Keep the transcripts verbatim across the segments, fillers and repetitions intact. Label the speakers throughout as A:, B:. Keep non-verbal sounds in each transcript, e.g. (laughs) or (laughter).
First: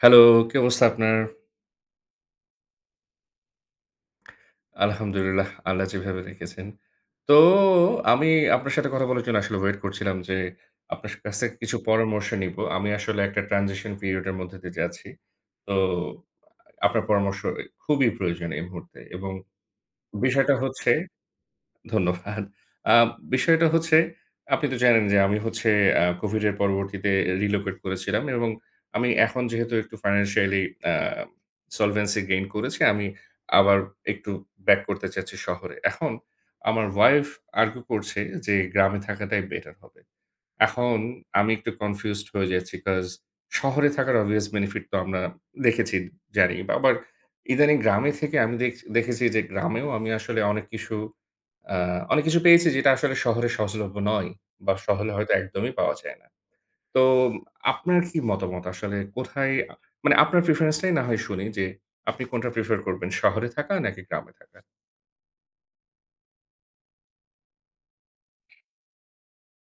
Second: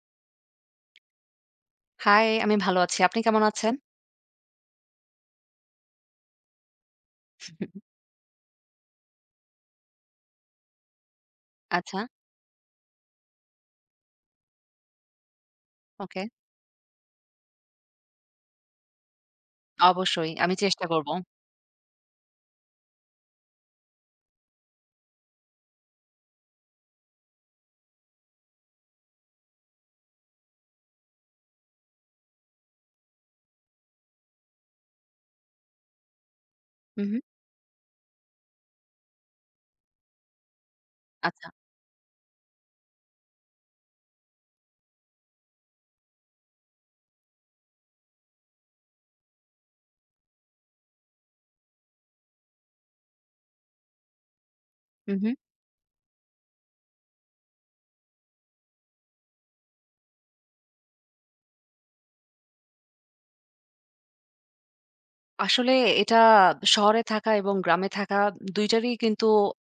A: Hello, কি অবস্থা আপনার?
B: হাই, আমি ভালো আছি। আপনি কেমন আছেন?
A: আলহামদুলিল্লাহ, আল্লাহ যেভাবে রেখেছেন। তো আমি আপনার সাথে কথা বলার জন্য আসলে ওয়েট করছিলাম যে, আপনার কাছ থেকে কিছু
B: আচ্ছা,
A: পরামর্শ নিবো। আমি আসলে একটা ট্রানজিশন পিরিয়ড এর মধ্যে দিয়ে যাচ্ছি। তো
B: ওকে।
A: আপনার পরামর্শ খুবই প্রয়োজন এই মুহূর্তে এবং
B: অবশ্যই
A: বিষয়টা
B: আমি চেষ্টা
A: হচ্ছে
B: করব।
A: ধন্যবাদ। আ বিষয়টা হচ্ছে আপনি তো জানেন যে আমি হচ্ছে আ COVID এর পরবর্তীতে relocate করেছিলাম এবং আমি এখন যেহেতু একটু financially আ solvency gain করেছি, আমি আবার একটু back করতে চাচ্ছি শহরে। এখন আমার
B: হু, হু।
A: ওয়াইফ argue করছে যে গ্রামে থাকাটাই বেটার হবে। এখন
B: আচ্ছা।
A: আমি একটু কনফিউজড হয়ে যাচ্ছি। কজ শহরে থাকার obvious benefit তো আমরা দেখেছি, জানি। বা আবার ইদানিং গ্রামে থেকে আমি দেখ দেখেছি যে গ্রামেও আমি আসলে অনেক কিছু আ অনেক কিছু পেয়েছি যেটা আসলে শহরে সহজলভ্য নয় বা শহরে
B: হু, হু।
A: হয়তো একদমই পাওয়া যায় না। তো আপনার কি মতামত আসলে কোথায় আ মানে আপনার প্রেফারেন্স টাই না হয় শুনি যে আপনি কোনটা প্রেফার করবেন? শহরে থাকা নাকি গ্রামে থাকা?
B: আসলে এটা শহরে থাকা এবং গ্রামে থাকা দুই টারই কিন্তু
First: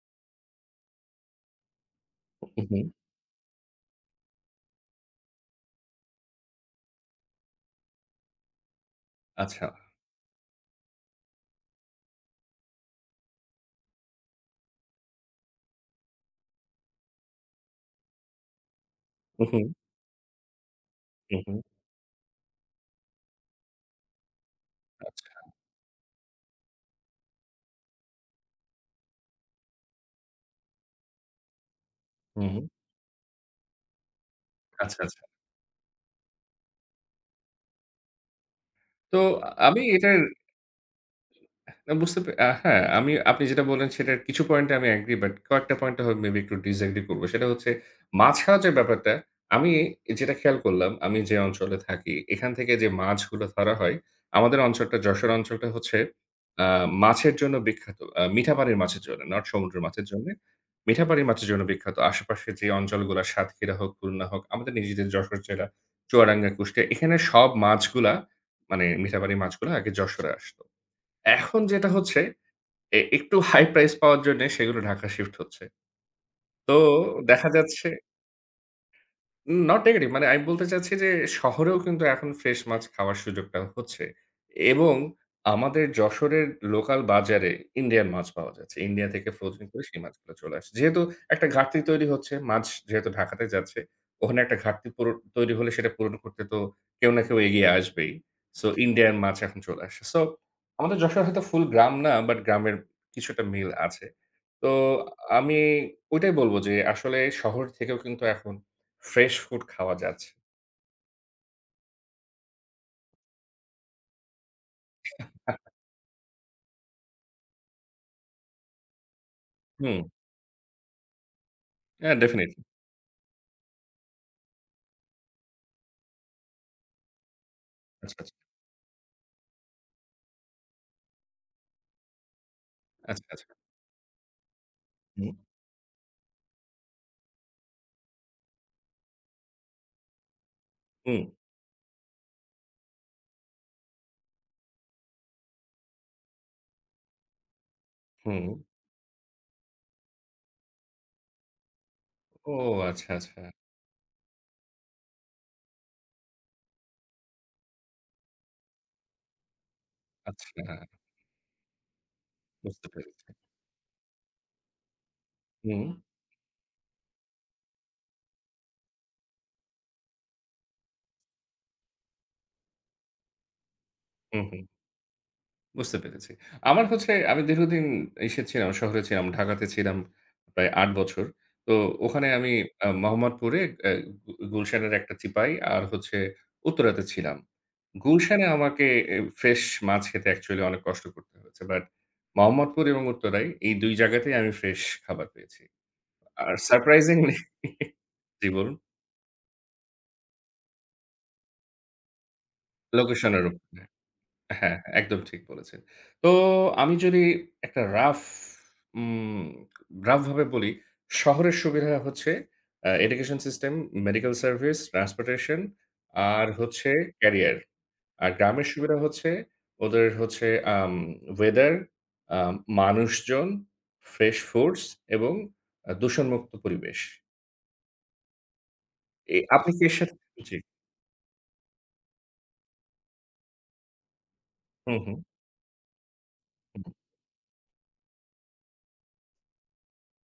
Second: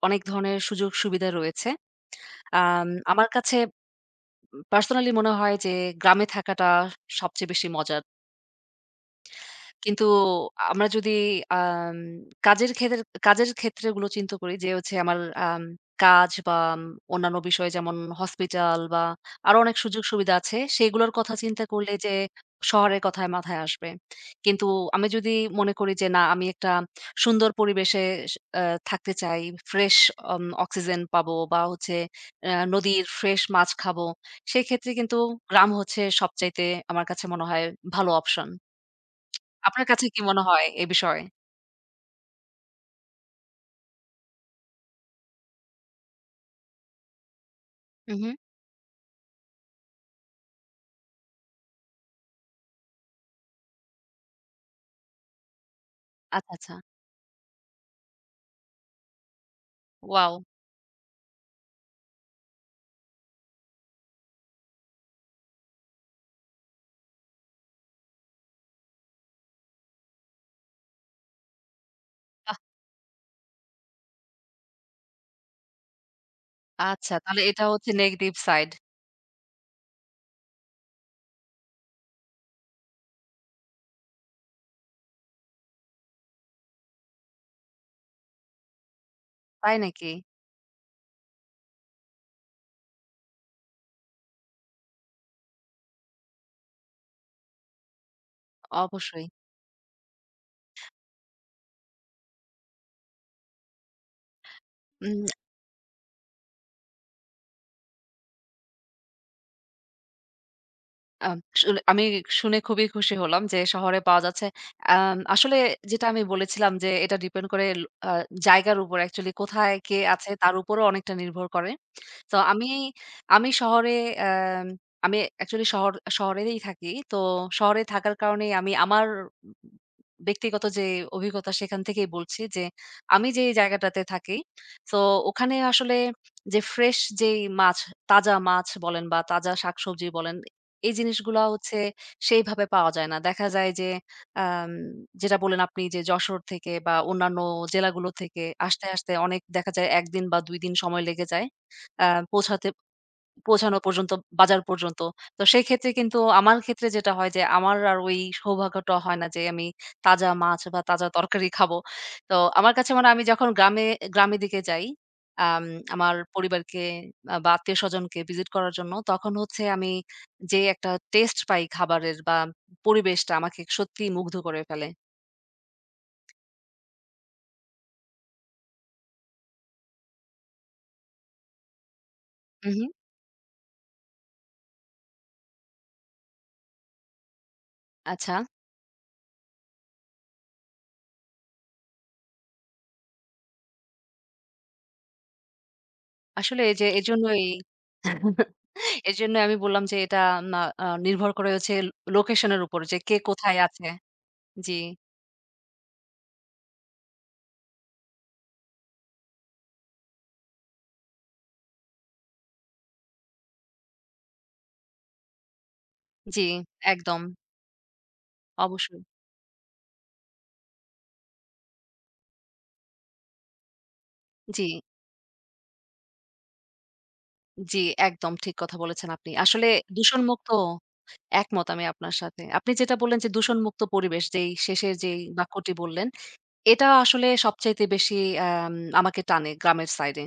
B: অনেক ধরনের সুযোগ-সুবিধা রয়েছে।
A: হু, হু।
B: আম আমার কাছে পার্সোনালি মনে হয় যে গ্রামে থাকাটা সবচেয়ে বেশি মজার।
A: আচ্ছা।
B: কিন্তু আমরা যদি আম কাজের ক্ষেতের কাজের ক্ষেত্রগুলো চিন্তা করি যে হচ্ছে আমার আম কাজ বা উম, অন্যান্য বিষয় যেমন হসপিটাল বা
A: হু,
B: আরো
A: হু,
B: অনেক সুযোগ-সুবিধা আছে, সেগুলোর কথা
A: হু, হু।
B: চিন্তা করলে যে শহরের কথাই মাথায় আসবে। কিন্তু আমি
A: আচ্ছা।
B: যদি মনে করি যে না, আমি একটা সুন্দর পরিবেশে স আ থাকতে চাই, ফ্রেশ অম অক্সিজেন পাবো বা হচ্ছে
A: হু,
B: আ
A: হু।
B: নদীর ফ্রেশ মাছ খাবো। সেক্ষেত্রে
A: আচ্ছা,
B: কিন্তু
A: আচ্ছা।
B: গ্রাম হচ্ছে সবচাইতে আমার কাছে মনে হয় ভালো অপশন।
A: তো আমি
B: আপনার কাছে
A: এটার
B: কি মনে হয় এ বিষয়ে?
A: না বুঝতে পে আ হ্যাঁ, আমি আপনি যেটা বললেন সেটার কিছু পয়েন্টে আমি এগ্রি বাট কয়েকটা পয়েন্টে হয় মেবি একটু ডিসএগ্রি করব। সেটা হচ্ছে
B: হু, হু।
A: মাছ খাওয়ার যে ব্যাপারটা, আমি যেটা খেয়াল করলাম আমি যে অঞ্চলে থাকি এখান থেকে যে মাছগুলো ধরা হয়, আমাদের অঞ্চলটা যশোর অঞ্চলটা হচ্ছে
B: আচ্ছা,
A: আ
B: আচ্ছা।
A: মাছের জন্য বিখ্যাত। আ মিঠা পানির মাছের জন্য, নট সমুদ্রের মাছের জন্যে।
B: ওয়াও!
A: মিঠা পানির মাছের জন্য বিখ্যাত। আশেপাশে যে অঞ্চলগুলা সাতক্ষীরা হোক, খুলনা হোক, আমাদের নিজেদের যশোর জেলা, চুয়াডাঙ্গা, কুষ্টিয়া এখানে সব মাছগুলা মানে মিঠা পানির মাছগুলা আগে যশোরে আসতো। এখন যেটা হচ্ছে
B: বাহ!
A: এ একটু হাই প্রাইস পাওয়ার জন্যে সেগুলো ঢাকা শিফট হচ্ছে। তো
B: আচ্ছা, তাহলে
A: দেখা
B: এটা
A: যাচ্ছে
B: হচ্ছে নেগেটিভ সাইড।
A: নট নেগেটিভ মানে আমি বলতে চাচ্ছি যে শহরেও কিন্তু এখন ফ্রেশ মাছ খাওয়ার সুযোগটা হচ্ছে এবং আমাদের যশোরের লোকাল বাজারে ইন্ডিয়ান মাছ পাওয়া যাচ্ছে। ইন্ডিয়া থেকে ফ্রোজেন
B: তাই
A: করে সেই
B: নাকি?
A: মাছগুলো চলে আসছে। যেহেতু একটা ঘাটতি তৈরি হচ্ছে, মাছ যেহেতু ঢাকাতে যাচ্ছে, ওখানে একটা ঘাটতি পুরো তৈরি হলে সেটা পূরণ করতে তো কেউ না কেউ এগিয়ে আসবেই। সো ইন্ডিয়ান
B: অবশ্যই।
A: মাছ এখন চলে আসছে। সো আমাদের যশোর হয়তো ফুল গ্রাম না বাট গ্রামের কিছুটা মিল আছে। তো
B: উম
A: আমি ওইটাই বলব যে আসলে শহর থেকেও কিন্তু এখন ফ্রেশ ফুড খাওয়া যাচ্ছে।
B: আ শুনে আমি শুনে খুবই খুশি হলাম যে শহরে পাওয়া যাচ্ছে। আম
A: আহ,
B: আসলে যেটা আমি বলেছিলাম যে এটা ডিপেন্ড করে ল আ জায়গার উপর, অ্যাকচুয়ালি কোথায় কে
A: হুম,
B: আছে তার উপরও অনেকটা নির্ভর করে।
A: হ্যাঁ,
B: তো
A: ডেফিনিটলি।
B: আমি আমি শহরে অ্যাম আমি অ্যাকচুয়ালি শহর শহরেই থাকি। তো শহরে থাকার
A: আচ্ছা, আচ্ছা,
B: কারণেই আমি আমার ব্যক্তিগত যে অভিজ্ঞতা সেখান থেকেই বলছি যে,
A: আচ্ছা,
B: আমি যে
A: আচ্ছা।
B: জায়গাটাতে থাকি, তো
A: হুম।
B: ওখানে আসলে যে ফ্রেশ যেই মাছ, তাজা মাছ বলেন বা তাজা শাকসবজি বলেন, এই
A: হুম,
B: জিনিসগুলা হচ্ছে সেইভাবে পাওয়া যায় না। দেখা যায় যে আম যেটা বললেন আপনি, যে যশোর থেকে বা অন্যান্য জেলাগুলো থেকে
A: হুম।
B: আসতে, আসতে অনেক দেখা যায় এক দিন বা দুই দিন সময় লেগে যায়। আ
A: ও
B: পৌঁছাতে
A: আচ্ছা, আচ্ছা,
B: পৌঁছানো পর্যন্ত, বাজার পর্যন্ত। তো সেক্ষেত্রে কিন্তু আমার ক্ষেত্রে যেটা হয় যে আমার আর ওই সৌভাগ্যটা হয় না যে আমি তাজা মাছ
A: আচ্ছা।
B: বা তাজা তরকারি খাবো। তো আমার
A: বুঝতে
B: কাছে মানে আমি
A: পেরেছি।
B: যখন গ্রামে গ্রামের দিকে যাই, আম
A: হুম,
B: আমার পরিবারকে আ বা আত্মীয়স্বজনকে ভিজিট করার জন্য, তখন হচ্ছে আমি যে একটা টেস্ট পাই খাবারের বা পরিবেশটা আমাকে সত্যিই মুগ্ধ
A: হুম,
B: করে
A: হুম।
B: ফেলে।
A: বুঝতে পেরেছি। আমার হচ্ছে আমি দীর্ঘদিন ইসে ছিলাম, শহরে ছিলাম। ঢাকাতে ছিলাম প্রায় আট বছর। তো ওখানে আমি
B: উহু,
A: আ মোহাম্মদপুরে অ্যা গু গুলশানের একটা চিপায় আর হচ্ছে উত্তরাতে ছিলাম।
B: আচ্ছা।
A: গুলশানে আমাকে এ ফ্রেশ মাছ খেতে অ্যাকচুয়ালি অনেক কষ্ট করতে হয়েছে। বাট মোহাম্মদপুর এবং উত্তরায় এই দুই জায়গাতেই আমি ফ্রেশ খাবার পেয়েছি। আর
B: আসলে এই যে
A: সারপ্রাইজিংলি
B: এজন্যই
A: জি
B: (laughs)
A: বলুন?
B: এজন্য আমি বললাম যে এটা, না, আ নির্ভর করে হচ্ছে লোকেশন এর উপর যে কে
A: লোকেশনের
B: কোথায়
A: উপর।
B: আছে। জি,
A: হ্যাঁ, একদম ঠিক বলেছেন। তো আমি যদি একটা রাফ উম রাফ ভাবে বলি, শহরের সুবিধা হচ্ছে আ education system, medical service, transportation
B: জি,
A: আর হচ্ছে
B: একদম।
A: ক্যারিয়ার। আর গ্রামের সুবিধা
B: অবশ্যই।
A: হচ্ছে ওদের হচ্ছে আম ওয়েদার, আ মানুষজন, ফ্রেশ
B: জি,
A: ফুডস এবং আ দূষণমুক্ত পরিবেশ।
B: জি, একদম ঠিক কথা বলেছেন আপনি।
A: এ
B: আসলে
A: আপনি কি এর সাথে
B: দূষণমুক্ত
A: জি।
B: একমত আমি আপনার সাথে। আপনি যেটা বললেন যে দূষণমুক্ত পরিবেশ, যেই শেষের
A: হুম, হুম,
B: যেই বাক্যটি বললেন,
A: হুম।
B: এটা আসলে সবচাইতে বেশি আম আমাকে টানে গ্রামের সাইডে।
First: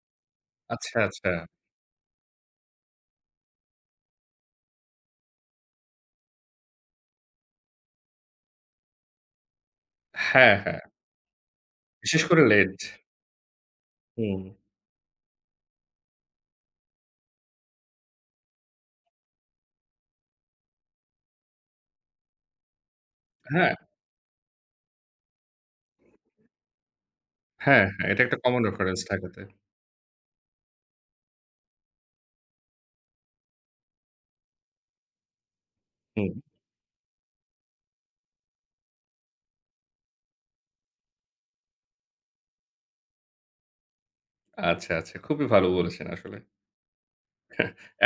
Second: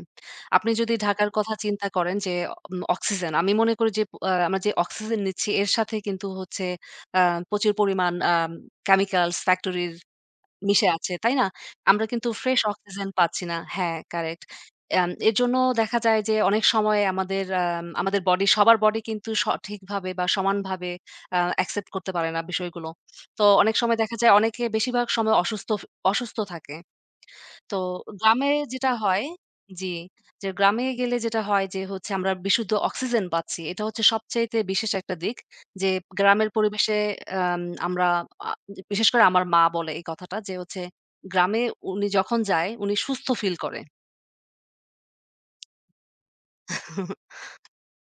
B: আপনি যদি
A: আচ্ছা,
B: ঢাকার
A: আচ্ছা।
B: কথা চিন্তা করেন যে উম অক্সিজেন, আমি মনে করি যে আ আমরা যে অক্সিজেন নিচ্ছি এর সাথে কিন্তু হচ্ছে আ প্রচুর পরিমাণ আম কেমিক্যালস, ফ্যাক্টরির
A: হ্যাঁ, হ্যাঁ।
B: মিশে আছে, তাই না? আমরা
A: বিশেষ
B: কিন্তু
A: করে
B: ফ্রেশ
A: লেট।
B: অক্সিজেন পাচ্ছি না। হ্যাঁ,
A: হুম।
B: কারেক্ট। অ্যাম এর জন্য দেখা যায় যে অনেক সময় আমাদের আম আমাদের বডি, সবার বডি কিন্তু সঠিকভাবে বা সমানভাবে আ অ্যাকসেপ্ট করতে পারে না বিষয়গুলো। তো
A: হ্যাঁ।
B: অনেক সময় দেখা যায় অনেকে বেশিরভাগ সময় অসুস্থ ফ অসুস্থ থাকে। তো
A: হ্যাঁ, হ্যাঁ, এটা একটা
B: গ্রামে
A: কমন
B: যেটা
A: রেফারেন্স
B: হয়,
A: ঢাকাতে।
B: জি, যে গ্রামে গেলে যেটা হয় যে হচ্ছে আমরা বিশুদ্ধ অক্সিজেন পাচ্ছি। এটা হচ্ছে সবচাইতে বিশেষ একটা দিক। যে
A: হুম,
B: গ্রামের পরিবেশে আম আমরা, আ বিশেষ করে আমার মা বলে এই কথাটা যে হচ্ছে গ্রামে উনি যখন যায় উনি সুস্থ ফিল করে।
A: আচ্ছা, আচ্ছা। খুবই ভালো বলেছেন আসলে।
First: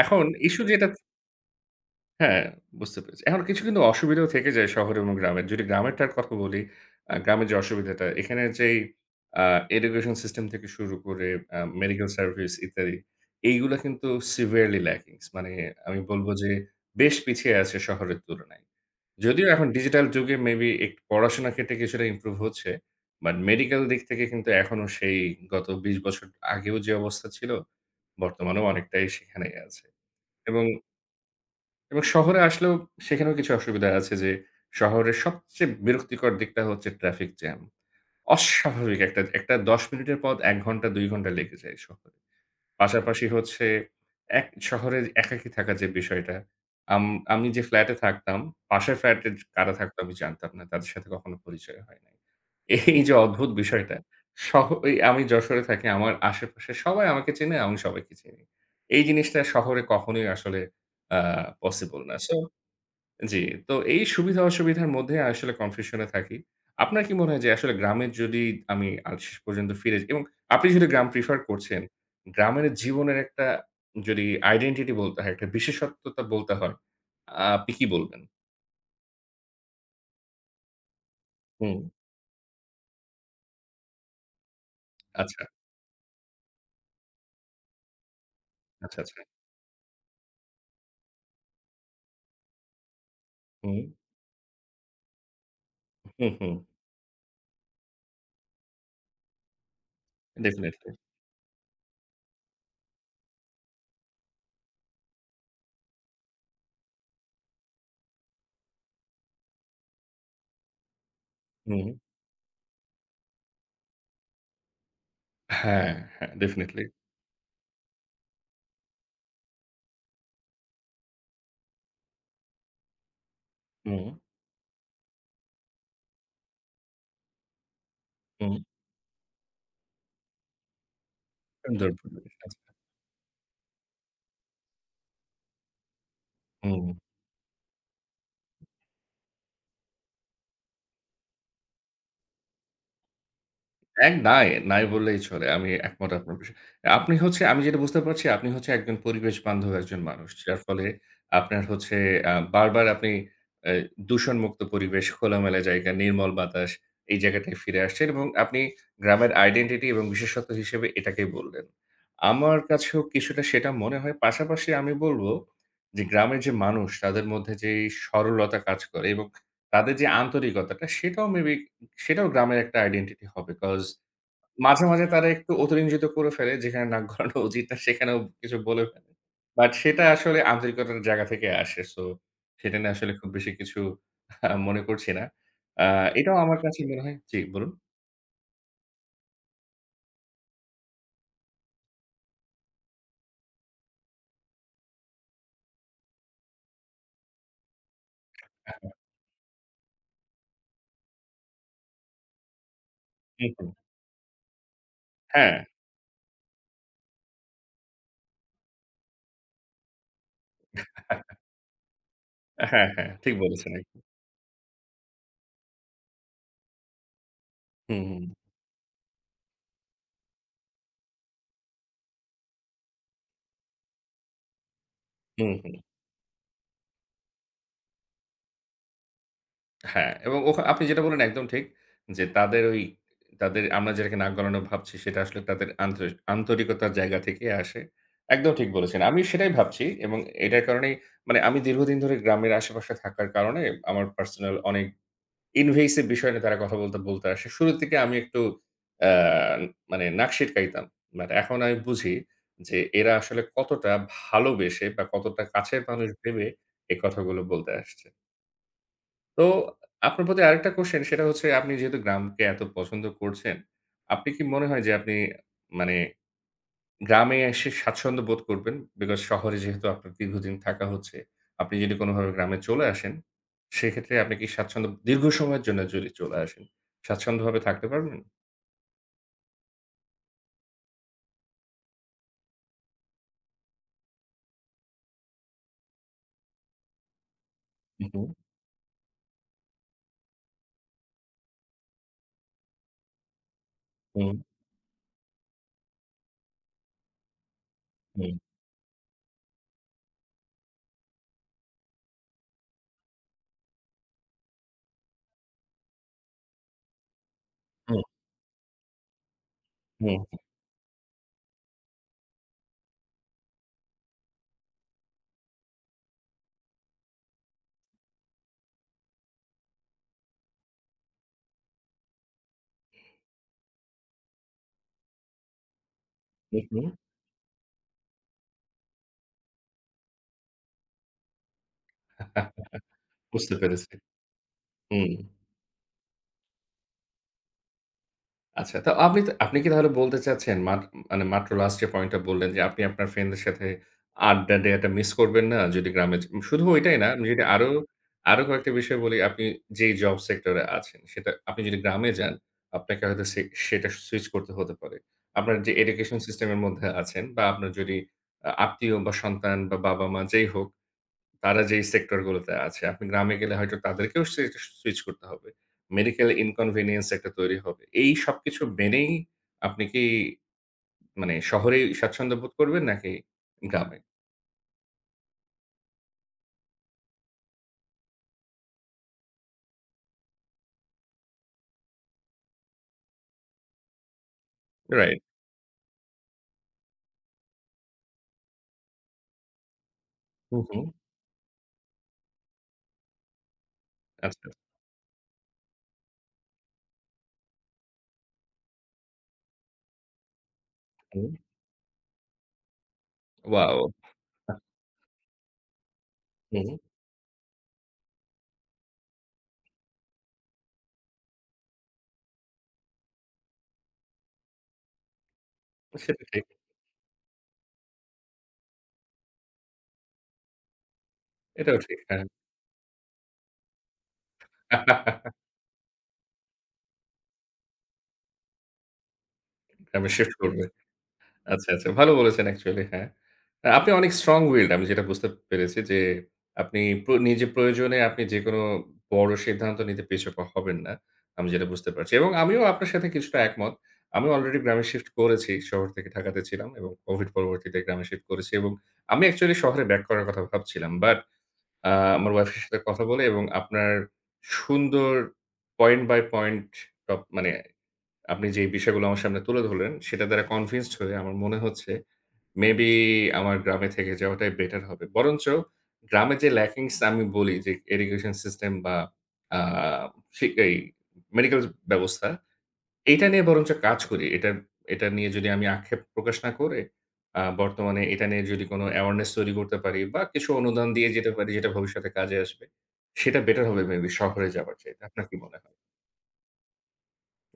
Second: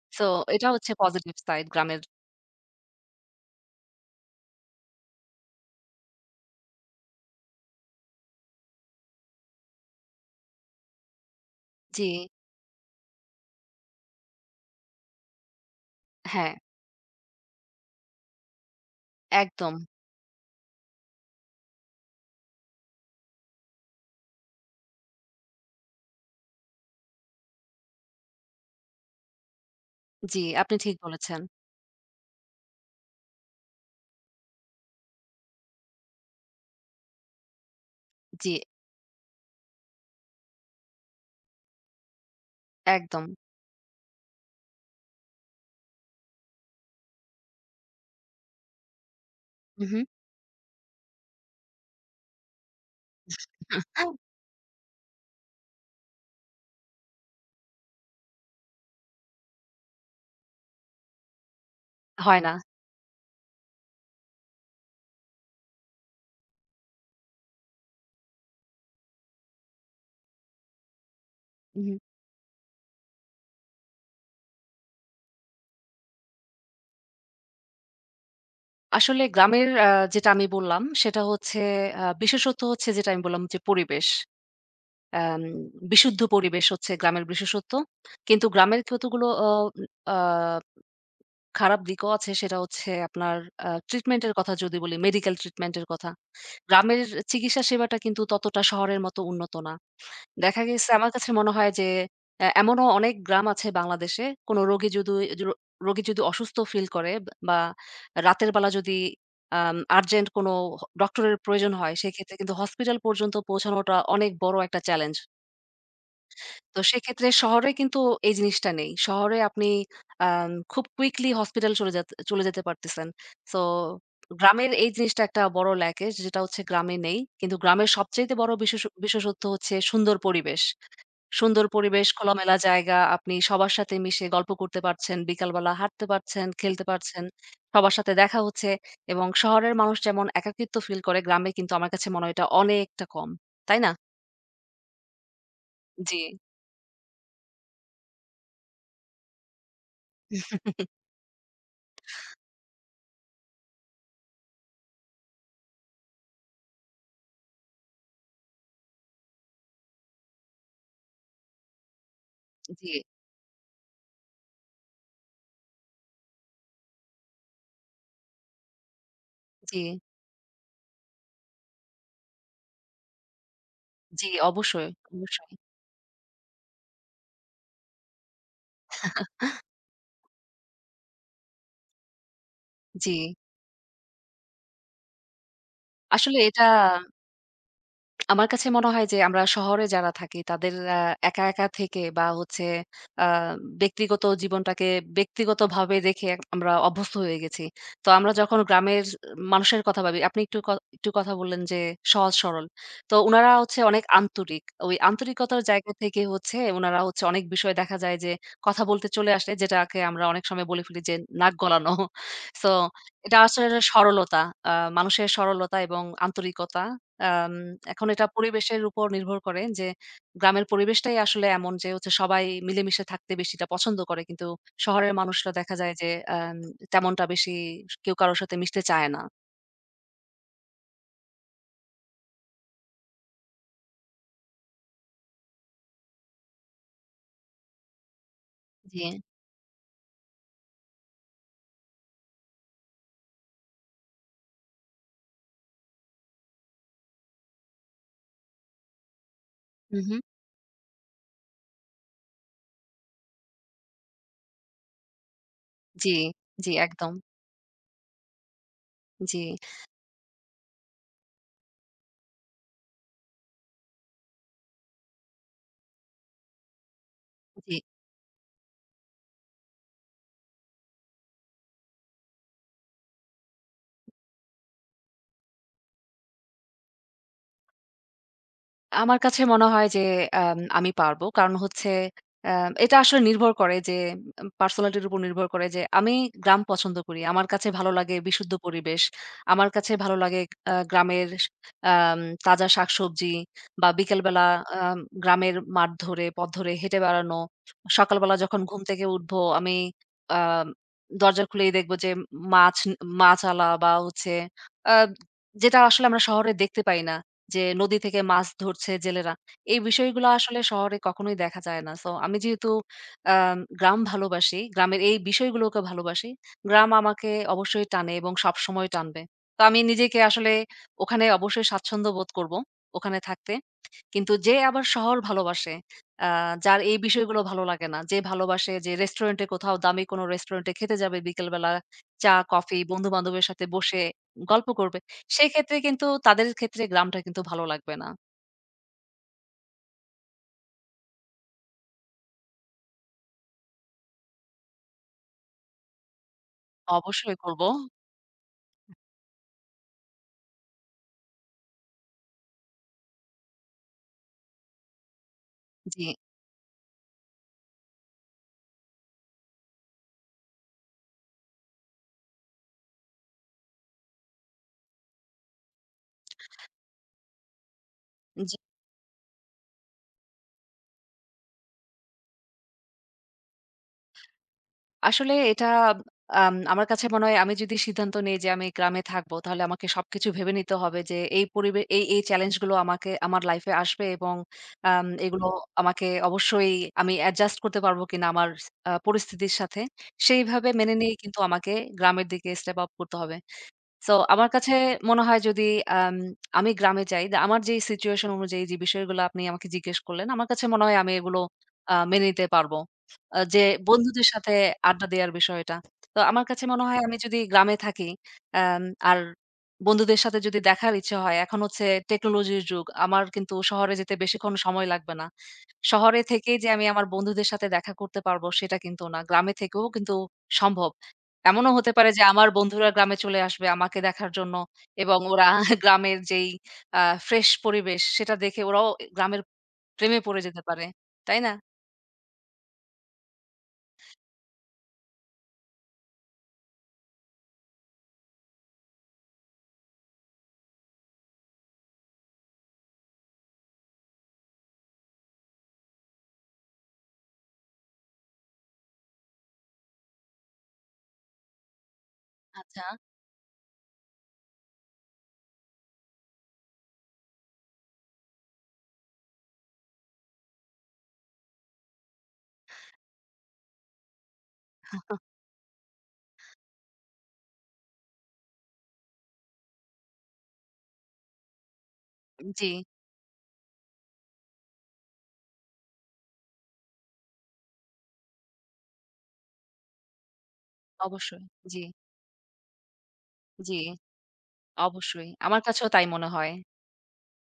A: এখন
B: সো
A: ইস্যু
B: এটা
A: যেটা
B: হচ্ছে পজিটিভ সাইড গ্রামের।
A: হ্যাঁ, বুঝতে পেরেছি। এখন কিছু কিন্তু অসুবিধাও থেকে যায় শহর এবং গ্রামের। যদি গ্রামেরটার কথা বলি, আ গ্রামের যে অসুবিধাটা, এখানে যেই আ এডুকেশন সিস্টেম থেকে শুরু করে আ
B: জি,
A: মেডিকেল সার্ভিস ইত্যাদি, এইগুলা কিন্তু severely lacking মানে আমি বলব যে
B: হ্যাঁ,
A: বেশ পিছিয়ে আছে শহরের তুলনায়। যদিও এখন
B: একদম।
A: ডিজিটাল যুগে মেবি একটু পড়াশোনার ক্ষেত্রে কিছুটা ইমপ্রুভ হচ্ছে। বাট মেডিকেল দিক থেকে কিন্তু এখনো সেই গত বিশ বছর আগেও যে অবস্থা ছিল, বর্তমানেও অনেকটাই সেখানেই আছে।
B: জি,
A: এবং,
B: আপনি ঠিক বলেছেন।
A: এবং শহরে আসলেও সেখানেও কিছু অসুবিধা আছে যে, শহরের সবচেয়ে বিরক্তিকর দিকটা হচ্ছে ট্রাফিক জ্যাম।
B: জি,
A: অস্বাভাবিক একটা, একটা দশ মিনিটের পথ এক ঘন্টা দুই ঘন্টা লেগে যায় শহরে।
B: একদম।
A: পাশাপাশি হচ্ছে এক শহরে একাকী থাকার যে বিষয়টা, আম আমি যে ফ্ল্যাটে থাকতাম, পাশের ফ্ল্যাটে কারা থাকতো
B: উহু।
A: আমি জানতাম না। তাদের সাথে কখনো পরিচয় হয় নাই। এই যে অদ্ভুত বিষয়টা,
B: (laughs)
A: শহ এই আমি যশোরে থাকি, আমার আশেপাশে সবাই আমাকে চেনে, আমি সবাইকে চিনি। এই জিনিসটা শহরে কখনোই আসলে আ পসিবল না। সো
B: হয় না।
A: জি, তো এই সুবিধা অসুবিধার মধ্যে আসলে কনফিউশন এ থাকি। আপনার কি মনে হয় যে আসলে গ্রামের যদি আমি আ শেষ পর্যন্ত ফিরে যাই এবং আপনি যদি গ্রাম প্রেফার করছেন,
B: উহু।
A: গ্রামের জীবনের একটা যদি আইডেন্টিটি বলতে হয়, একটা বিশেষত্বতা বলতে হয়, আ আপনি কি বলবেন?
B: আসলে গ্রামের আ যেটা আমি বললাম সেটা হচ্ছে
A: হুম,
B: আ বিশেষত হচ্ছে যেটা আমি বললাম যে পরিবেশ। আম
A: আচ্ছা,
B: বিশুদ্ধ পরিবেশ হচ্ছে গ্রামের বিশেষত্ব। কিন্তু গ্রামের
A: আচ্ছা, আচ্ছা।
B: কতগুলো অ আ খারাপ দিকও আছে, সেটা হচ্ছে আপনার আ
A: হুম,
B: ট্রিটমেন্ট এর কথা যদি বলি, মেডিকেল ট্রিটমেন্ট এর কথা।
A: হুম, হুম,
B: গ্রামের চিকিৎসা সেবাটা কিন্তু ততটা শহরের মতো উন্নত না। দেখা
A: ডেফিনিটলি।
B: গেছে আমার কাছে মনে হয় যে এ এমনও অনেক গ্রাম আছে বাংলাদেশে, কোনো রোগী যদি র রোগী যদি অসুস্থ ফিল করে বা রাতের বেলা যদি আম আর্জেন্ট কোনো ডক্টরের প্রয়োজন
A: হুম,
B: হয়, সেক্ষেত্রে কিন্তু হসপিটাল পর্যন্ত পৌঁছানোটা অনেক বড় একটা চ্যালেঞ্জ।
A: হ্যাঁ, হ্যাঁ,
B: তো
A: ডেফিনিটলি।
B: সেক্ষেত্রে শহরে কিন্তু এই জিনিসটা নেই। শহরে আপনি আম খুব কুইকলি হসপিটাল চলে যাত চলে যেতে পারতেছেন। সো
A: হুম,
B: গ্রামের এই জিনিসটা একটা বড় ল্যাকেজ যেটা হচ্ছে গ্রামে নেই। কিন্তু গ্রামের সবচাইতে
A: হুম,
B: বড় বিশেষ বিশেষত্ব হচ্ছে সুন্দর পরিবেশ। সুন্দর
A: সুন্দর
B: পরিবেশ,
A: পরিবেশ।
B: খোলামেলা
A: আচ্ছা,
B: জায়গা। আপনি সবার সাথে মিশে গল্প করতে পারছেন, বিকালবেলা হাঁটতে পারছেন, খেলতে
A: হুম।
B: পারছেন। সবার সাথে দেখা হচ্ছে এবং শহরের মানুষ যেমন একাকিত্ব ফিল করে, গ্রামে কিন্তু আমার কাছে মনে হয় এটা অনেকটা কম। তাই না?
A: এক নাই, নাই বললেই চলে। আমি একমত
B: জি।
A: আপনার বিষয়ে। আপনি হচ্ছে আমি যেটা বুঝতে পারছি আপনি হচ্ছে একজন পরিবেশ বান্ধব একজন মানুষ। যার ফলে
B: (laughs)
A: আপনার হচ্ছে আ বারবার আপনি অ্যা দূষণমুক্ত পরিবেশ, খোলামেলা জায়গা, নির্মল বাতাস এই জায়গাটায় ফিরে আসছেন এবং আপনি গ্রামের আইডেন্টিটি এবং বিশেষত্ব হিসেবে এটাকেই বললেন। আমার
B: জি,
A: কাছেও কিছুটা সেটা মনে হয়। পাশাপাশি আমি বলব যে গ্রামের যে মানুষ তাদের মধ্যে যে সরলতা কাজ করে এবং
B: জি,
A: তাদের যে আন্তরিকতাটা সেটাও মেবি সেটাও গ্রামের একটা আইডেন্টিটি হবে। 'কজ
B: জি,
A: মাঝে,
B: অবশ্যই,
A: মাঝে তারা একটু
B: অবশ্যই।
A: অতিরঞ্জিত করে ফেলে যেখানে নাক গলানো উচিত না সেখানেও কিছু বলে ফেলে। বাট সেটা আসলে আন্তরিকতার জায়গা থেকে আসে। সো সেটা নিয়ে আসলে
B: জি।
A: খুব বেশি কিছু আ মনে করছি না। আ এটাও
B: আসলে
A: আমার
B: এটা
A: কাছে মনে হয় জি, বলুন।
B: আমার কাছে মনে হয় যে আমরা শহরে যারা থাকি তাদের আ একা, একা থেকে বা হচ্ছে আ ব্যক্তিগত জীবনটাকে ব্যক্তিগতভাবে রেখে আমরা অভ্যস্ত হয়ে গেছি। তো আমরা যখন
A: হ্যাঁ, হ্যাঁ।
B: গ্রামের মানুষের কথা ভাবি, আপনি একটু ক একটু কথা বললেন যে সহজ সরল। তো
A: হুম,
B: উনারা
A: হুম।
B: হচ্ছে অনেক আন্তরিক। ওই
A: হ্যাঁ,
B: আন্তরিকতার জায়গা থেকে হচ্ছে উনারা হচ্ছে অনেক বিষয় দেখা যায় যে কথা বলতে চলে আসে, যেটাকে আমরা অনেক সময় বলে ফেলি যে নাক গলানো। (laughs) সো
A: হ্যাঁ, হ্যাঁ, ঠিক
B: এটা আসলে
A: বলেছেন একদম।
B: সরলতা। আ মানুষের সরলতা এবং আন্তরিকতা। আম
A: হুম,
B: এখন
A: হুম।
B: এটা পরিবেশের উপর নির্ভর করে যে গ্রামের পরিবেশটাই আসলে এমন যে হচ্ছে সবাই মিলেমিশে থাকতে বেশিটা পছন্দ করে। কিন্তু শহরের মানুষরা
A: হুম, হুম।
B: দেখা যায় যে আম তেমনটা বেশি কেউ কারো সাথে মিশতে চায় না।
A: হ্যাঁ, এবং ওখা আপনি যেটা বললেন একদম ঠিক। যে তাদের ওই তাদের আমরা যেটাকে নাক গলানো ভাবছি সেটা আসলে তাদের আন্তরি আন্তরিকতার জায়গা থেকে আসে। একদম ঠিক বলেছেন।
B: জি।
A: আমিও সেটাই ভাবছি এবং এটার কারণেই মানে আমি দীর্ঘদিন ধরে গ্রামের আশেপাশে থাকার কারণে আমার পার্সোনাল অনেক invasive বিষয় নিয়ে তারা কথা বলতে, বলতে আসে। শুরুর দিকে আমি একটু আ
B: হু,
A: মানে
B: হু।
A: নাক সিটকাইতাম। বাট এখন আমি বুঝি যে এরা আসলে কতটা ভালোবেসে বা কতটা কাছের মানুষ
B: জি,
A: ভেবে
B: জি
A: এই
B: একদম।
A: কথাগুলো বলতে আসছে।
B: জি।
A: তো আপনার প্রতি আরেকটা কোয়েশ্চেন সেটা হচ্ছে আপনি যেহেতু গ্রামকে এত পছন্দ করছেন, আপনি কি মনে হয় যে আপনি মানে গ্রামে এসে
B: জি।
A: স্বাচ্ছন্দ্য বোধ করবেন? বিকজ শহরে যেহেতু আপনার দীর্ঘদিন থাকা হচ্ছে, আপনি যদি কোনোভাবে গ্রামে চলে আসেন, সেক্ষেত্রে আপনি কি স্বাচ্ছন্দ্য দীর্ঘ সময়ের জন্য যদি চলে আসেন, স্বাচ্ছন্দ্যভাবে থাকতে পারবেন?
B: আমার কাছে মনে হয় যে আম আমি পারবো। কারণ হচ্ছে আ এটা আসলে নির্ভর করে যে আম পার্সোনালিটির উপর নির্ভর করে যে আমি গ্রাম পছন্দ করি। আমার কাছে ভালো লাগে
A: হুম,
B: বিশুদ্ধ পরিবেশ। আমার কাছে ভালো লাগে আ গ্রামের আম তাজা শাকসবজি বা
A: হুম,
B: বিকেলবেলা আম গ্রামের মাঠ ধরে, পথ ধরে হেঁটে বেড়ানো।
A: হুম,
B: সকালবেলা যখন ঘুম থেকে উঠবো আমি আম দরজা খুলেই দেখবো যে মাছ মাছআলা বা হচ্ছে আ যেটা আসলে আমরা শহরে দেখতে পাই না। যে নদী
A: হুম,
B: থেকে মাছ ধরছে জেলেরা। এই
A: হুম,
B: বিষয়গুলো আসলে শহরে কখনোই দেখা যায় না। সো আমি যেহেতু আ গ্রাম ভালোবাসি, গ্রামের এই বিষয়গুলোকে ভালোবাসি। গ্রাম আমাকে অবশ্যই টানে এবং সবসময় টানবে। তো আমি নিজেকে আসলে ওখানে অবশ্যই স্বাচ্ছন্দ্য বোধ করব, ওখানে থাকতে। কিন্তু যে আবার শহর ভালোবাসে, আ
A: হুম,
B: যার
A: হুম
B: এই বিষয়গুলো ভালো লাগে না, যে ভালোবাসে যে রেস্টুরেন্টে কোথাও দামি কোনো রেস্টুরেন্টে খেতে যাবে বিকেলবেলা, চা, কফি বন্ধু-বান্ধবের
A: বুঝতে
B: সাথে
A: পেরেছি।
B: বসে গল্প করবে।
A: হুম।
B: সেক্ষেত্রে কিন্তু তাদের ক্ষেত্রে গ্রামটা কিন্তু ভালো লাগবে না।
A: আচ্ছা, তো আপনি তো আপনি কি তাহলে বলতে চাচ্ছেন মাত মানে মাত্র লাস্ট যে পয়েন্টটা বললেন যে আপনি আপনার ফ্রেন্ডদের সাথে আড্ডা দেয়াটা মিস করবেন না যদি গ্রামে য শুধু ওইটাই না, আমি
B: অবশ্যই
A: যদি
B: করব।
A: আরো, আরো কয়েকটা বিষয় বলি, আপনি যেই জব সেক্টরে আছেন সেটা আপনি যদি গ্রামে যান, আপনাকে হয়তো সে সেটা সুইচ করতে হতে পারে। আপনার যে
B: জি।
A: এডুকেশন সিস্টেম এর মধ্যে আছেন বা আপনার যদি আ আত্মীয় বা সন্তান বা বাবা-মা যেই হোক তারা যেই সেক্টর গুলোতে আছে, আপনি গ্রামে গেলে হয়তো তাদেরকেও সে সুইচ করতে হবে। মেডিকেল inconvenience একটা তৈরি হবে। এই সবকিছু মেনেই আপনি কি মানে শহরেই স্বাচ্ছন্দ্য বোধ করবেন নাকি গ্রামে?
B: আসলে এটা আম আমার কাছে মনে হয় আমি যদি সিদ্ধান্ত নেই যে আমি গ্রামে থাকবো, তাহলে আমাকে সবকিছু ভেবে নিতে হবে যে এই পরিবে এই, এই চ্যালেঞ্জ গুলো আমাকে আমার লাইফ এ আসবে এবং আম
A: রাইট।
B: এগুলো আমাকে অবশ্যই আমি অ্যাডজাস্ট করতে পারবো কিনা আমার আ পরিস্থিতির সাথে,
A: হু,
B: সেইভাবে
A: হু।
B: মেনে নিয়ে কিন্তু আমাকে গ্রামের দিকে স্টেপ আপ করতে হবে। সো
A: আচ্ছা।
B: আমার কাছে মনে হয় যদি আম আমি গ্রামে যাই, দা আমার যেই সিচুয়েশন অনুযায়ী যে বিষয়গুলো আপনি আমাকে জিজ্ঞেস করলেন, আমার কাছে মনে হয় আমি
A: হুম।
B: এগুলো আ মেনে নিতে পারবো। আ যে
A: ওয়াও!
B: বন্ধুদের সাথে আড্ডা দেওয়ার বিষয়টা। তো আমার কাছে
A: হুম,
B: মনে হয় আমি যদি গ্রামে থাকি, আম আর বন্ধুদের সাথে যদি দেখার ইচ্ছা হয়, এখন হচ্ছে টেকনোলজির যুগ। আমার কিন্তু শহরে যেতে বেশিক্ষণ সময় লাগবে না। শহরে
A: সেটা ঠিক।
B: থেকেই যে আমি আমার বন্ধুদের সাথে দেখা করতে পারবো সেটা কিন্তু না। গ্রামে থেকেও কিন্তু সম্ভব। এমনও
A: এটাও
B: হতে
A: ঠিক।
B: পারে
A: হ্যাঁ।
B: যে আমার বন্ধুরা গ্রামে চলে আসবে আমাকে দেখার জন্য এবং
A: (laughs)
B: ওরা (laughs) গ্রামের যেই আ ফ্রেশ পরিবেশ সেটা দেখে ওরাও গ্রামের
A: গ্রামে
B: প্রেমে
A: শিফট
B: পড়ে যেতে
A: করবে।
B: পারে। তাই না?
A: আচ্ছা, আচ্ছা। ভালো বলেছেন অ্যাকচুয়ালি হ্যাঁ। আ আপনি অনেক strong willed আমি যেটা বুঝতে পেরেছি যে আপনি প্র নিজের প্রয়োজনে আপনি যেকোনো বড় সিদ্ধান্ত নিতে পিছপা হবেন না। আমি যেটা বুঝতে পারছি। এবং আমিও আপনার সাথে কিছুটা একমত। আমি অলরেডি গ্রামে শিফট করেছি। শহর থেকে ঢাকাতে ছিলাম এবং কোভিড পরবর্তীতে গ্রামে শিফট করেছি এবং আমি অ্যাকচুয়ালি শহরে ব্যাক করার কথা ভাবছিলাম। বাট আ আমার ওয়াইফের সাথে
B: আচ্ছা।
A: কথা বলে এবং আপনার সুন্দর পয়েন্ট বাই পয়েন্ট টপ মানে আপনি যে বিষয়গুলো আমার সামনে তুলে ধরলেন, সেটা দ্বারা কনভিন্সড হয়ে আমার মনে হচ্ছে মেবি আমার গ্রামে থেকে যাওয়াটাই বেটার হবে। বরঞ্চ গ্রামে যে ল্যাকিংস আমি বলি যে এডুকেশন সিস্টেম বা আ সি এই মেডিকেল ব্যবস্থা,
B: জি,
A: এইটা নিয়ে বরঞ্চ কাজ করি। এটা এটা নিয়ে যদি আমি আক্ষেপ প্রকাশ না করে আ বর্তমানে এটা নিয়ে যদি কোনো অ্যাওয়ারনেস তৈরি করতে পারি বা কিছু অনুদান দিয়ে যেতে
B: অবশ্যই।
A: পারি যেটা
B: জি,
A: ভবিষ্যতে কাজে আসবে, সেটা বেটার
B: জি,
A: হবে মেবি শহরে যাওয়ার চাইতে। আপনার
B: অবশ্যই।
A: কি মনে
B: আমার
A: হয়?
B: কাছেও তাই মনে হয়।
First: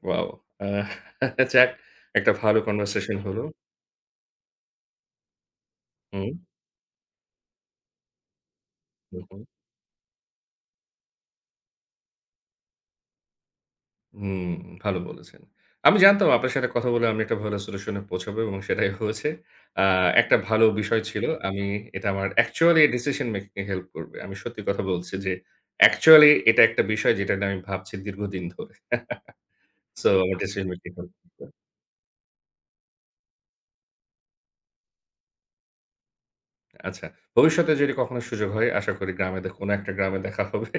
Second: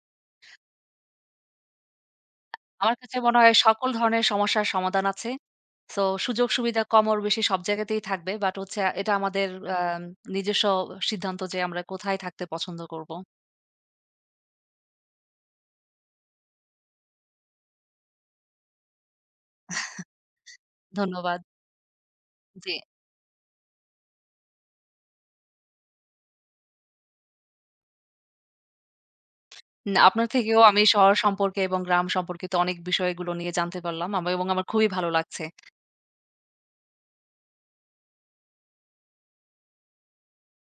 A: ওয়াও! আহ (laughs) যাক একটা ভালো
B: আমার
A: কনভারসেশন
B: কাছে মনে
A: হলো।
B: হয় সকল ধরনের সমস্যার সমাধান আছে। সো
A: হুম,
B: সুযোগ সুবিধা কম ওর বেশি সব জায়গাতেই থাকবে। বাট হচ্ছে এটা
A: হুম, হুম।
B: আমাদের আ নিজস্ব সিদ্ধান্ত যে আমরা কোথায় থাকতে পছন্দ করব।
A: হুম, ভালো বলেছেন। আমি জানতাম আপনার সাথে কথা বলে আমি একটা ভালো সলিউশন এ পৌঁছাবো এবং সেটাই হয়েছে। আ একটা ভালো বিষয় ছিল।
B: ধন্যবাদ।
A: আমি এটা আমার
B: জি।
A: অ্যাকচুয়ালি ডিসিশন মেকিং এ হেল্প করবে। আমি সত্যি কথা বলছি যে অ্যাকচুয়ালি এটা একটা বিষয় যেটা নিয়ে আমি ভাবছি দীর্ঘদিন ধরে। (laughs)
B: না,
A: সো
B: আপনার
A: আমার
B: থেকেও
A: ডিসিশন
B: আমি
A: মেকিং
B: শহর
A: হেল্প
B: সম্পর্কে এবং গ্রাম সম্পর্কিত অনেক বিষয়গুলো নিয়ে জানতে পারলাম আমা এবং আমার খুবই ভালো লাগছে।
A: আচ্ছা। ভবিষ্যতে যদি কখনো সুযোগ হয় আশা করি গ্রামে দে কোনো একটা গ্রামে দেখা হবে।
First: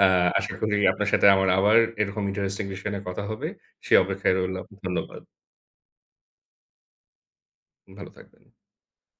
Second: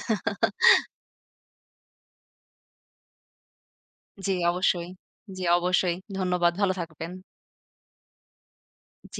A: আ আশা করি আপনার সাথে আমার আবার এরকম ইন্টারেস্টিং বিষয় নিয়ে কথা হবে। সে
B: জি,
A: অপেক্ষায় রইলাম।
B: অবশ্যই।
A: ধন্যবাদ।
B: জি, অবশ্যই। ধন্যবাদ। ভালো থাকবেন।
A: ভালো থাকবেন।
B: জি।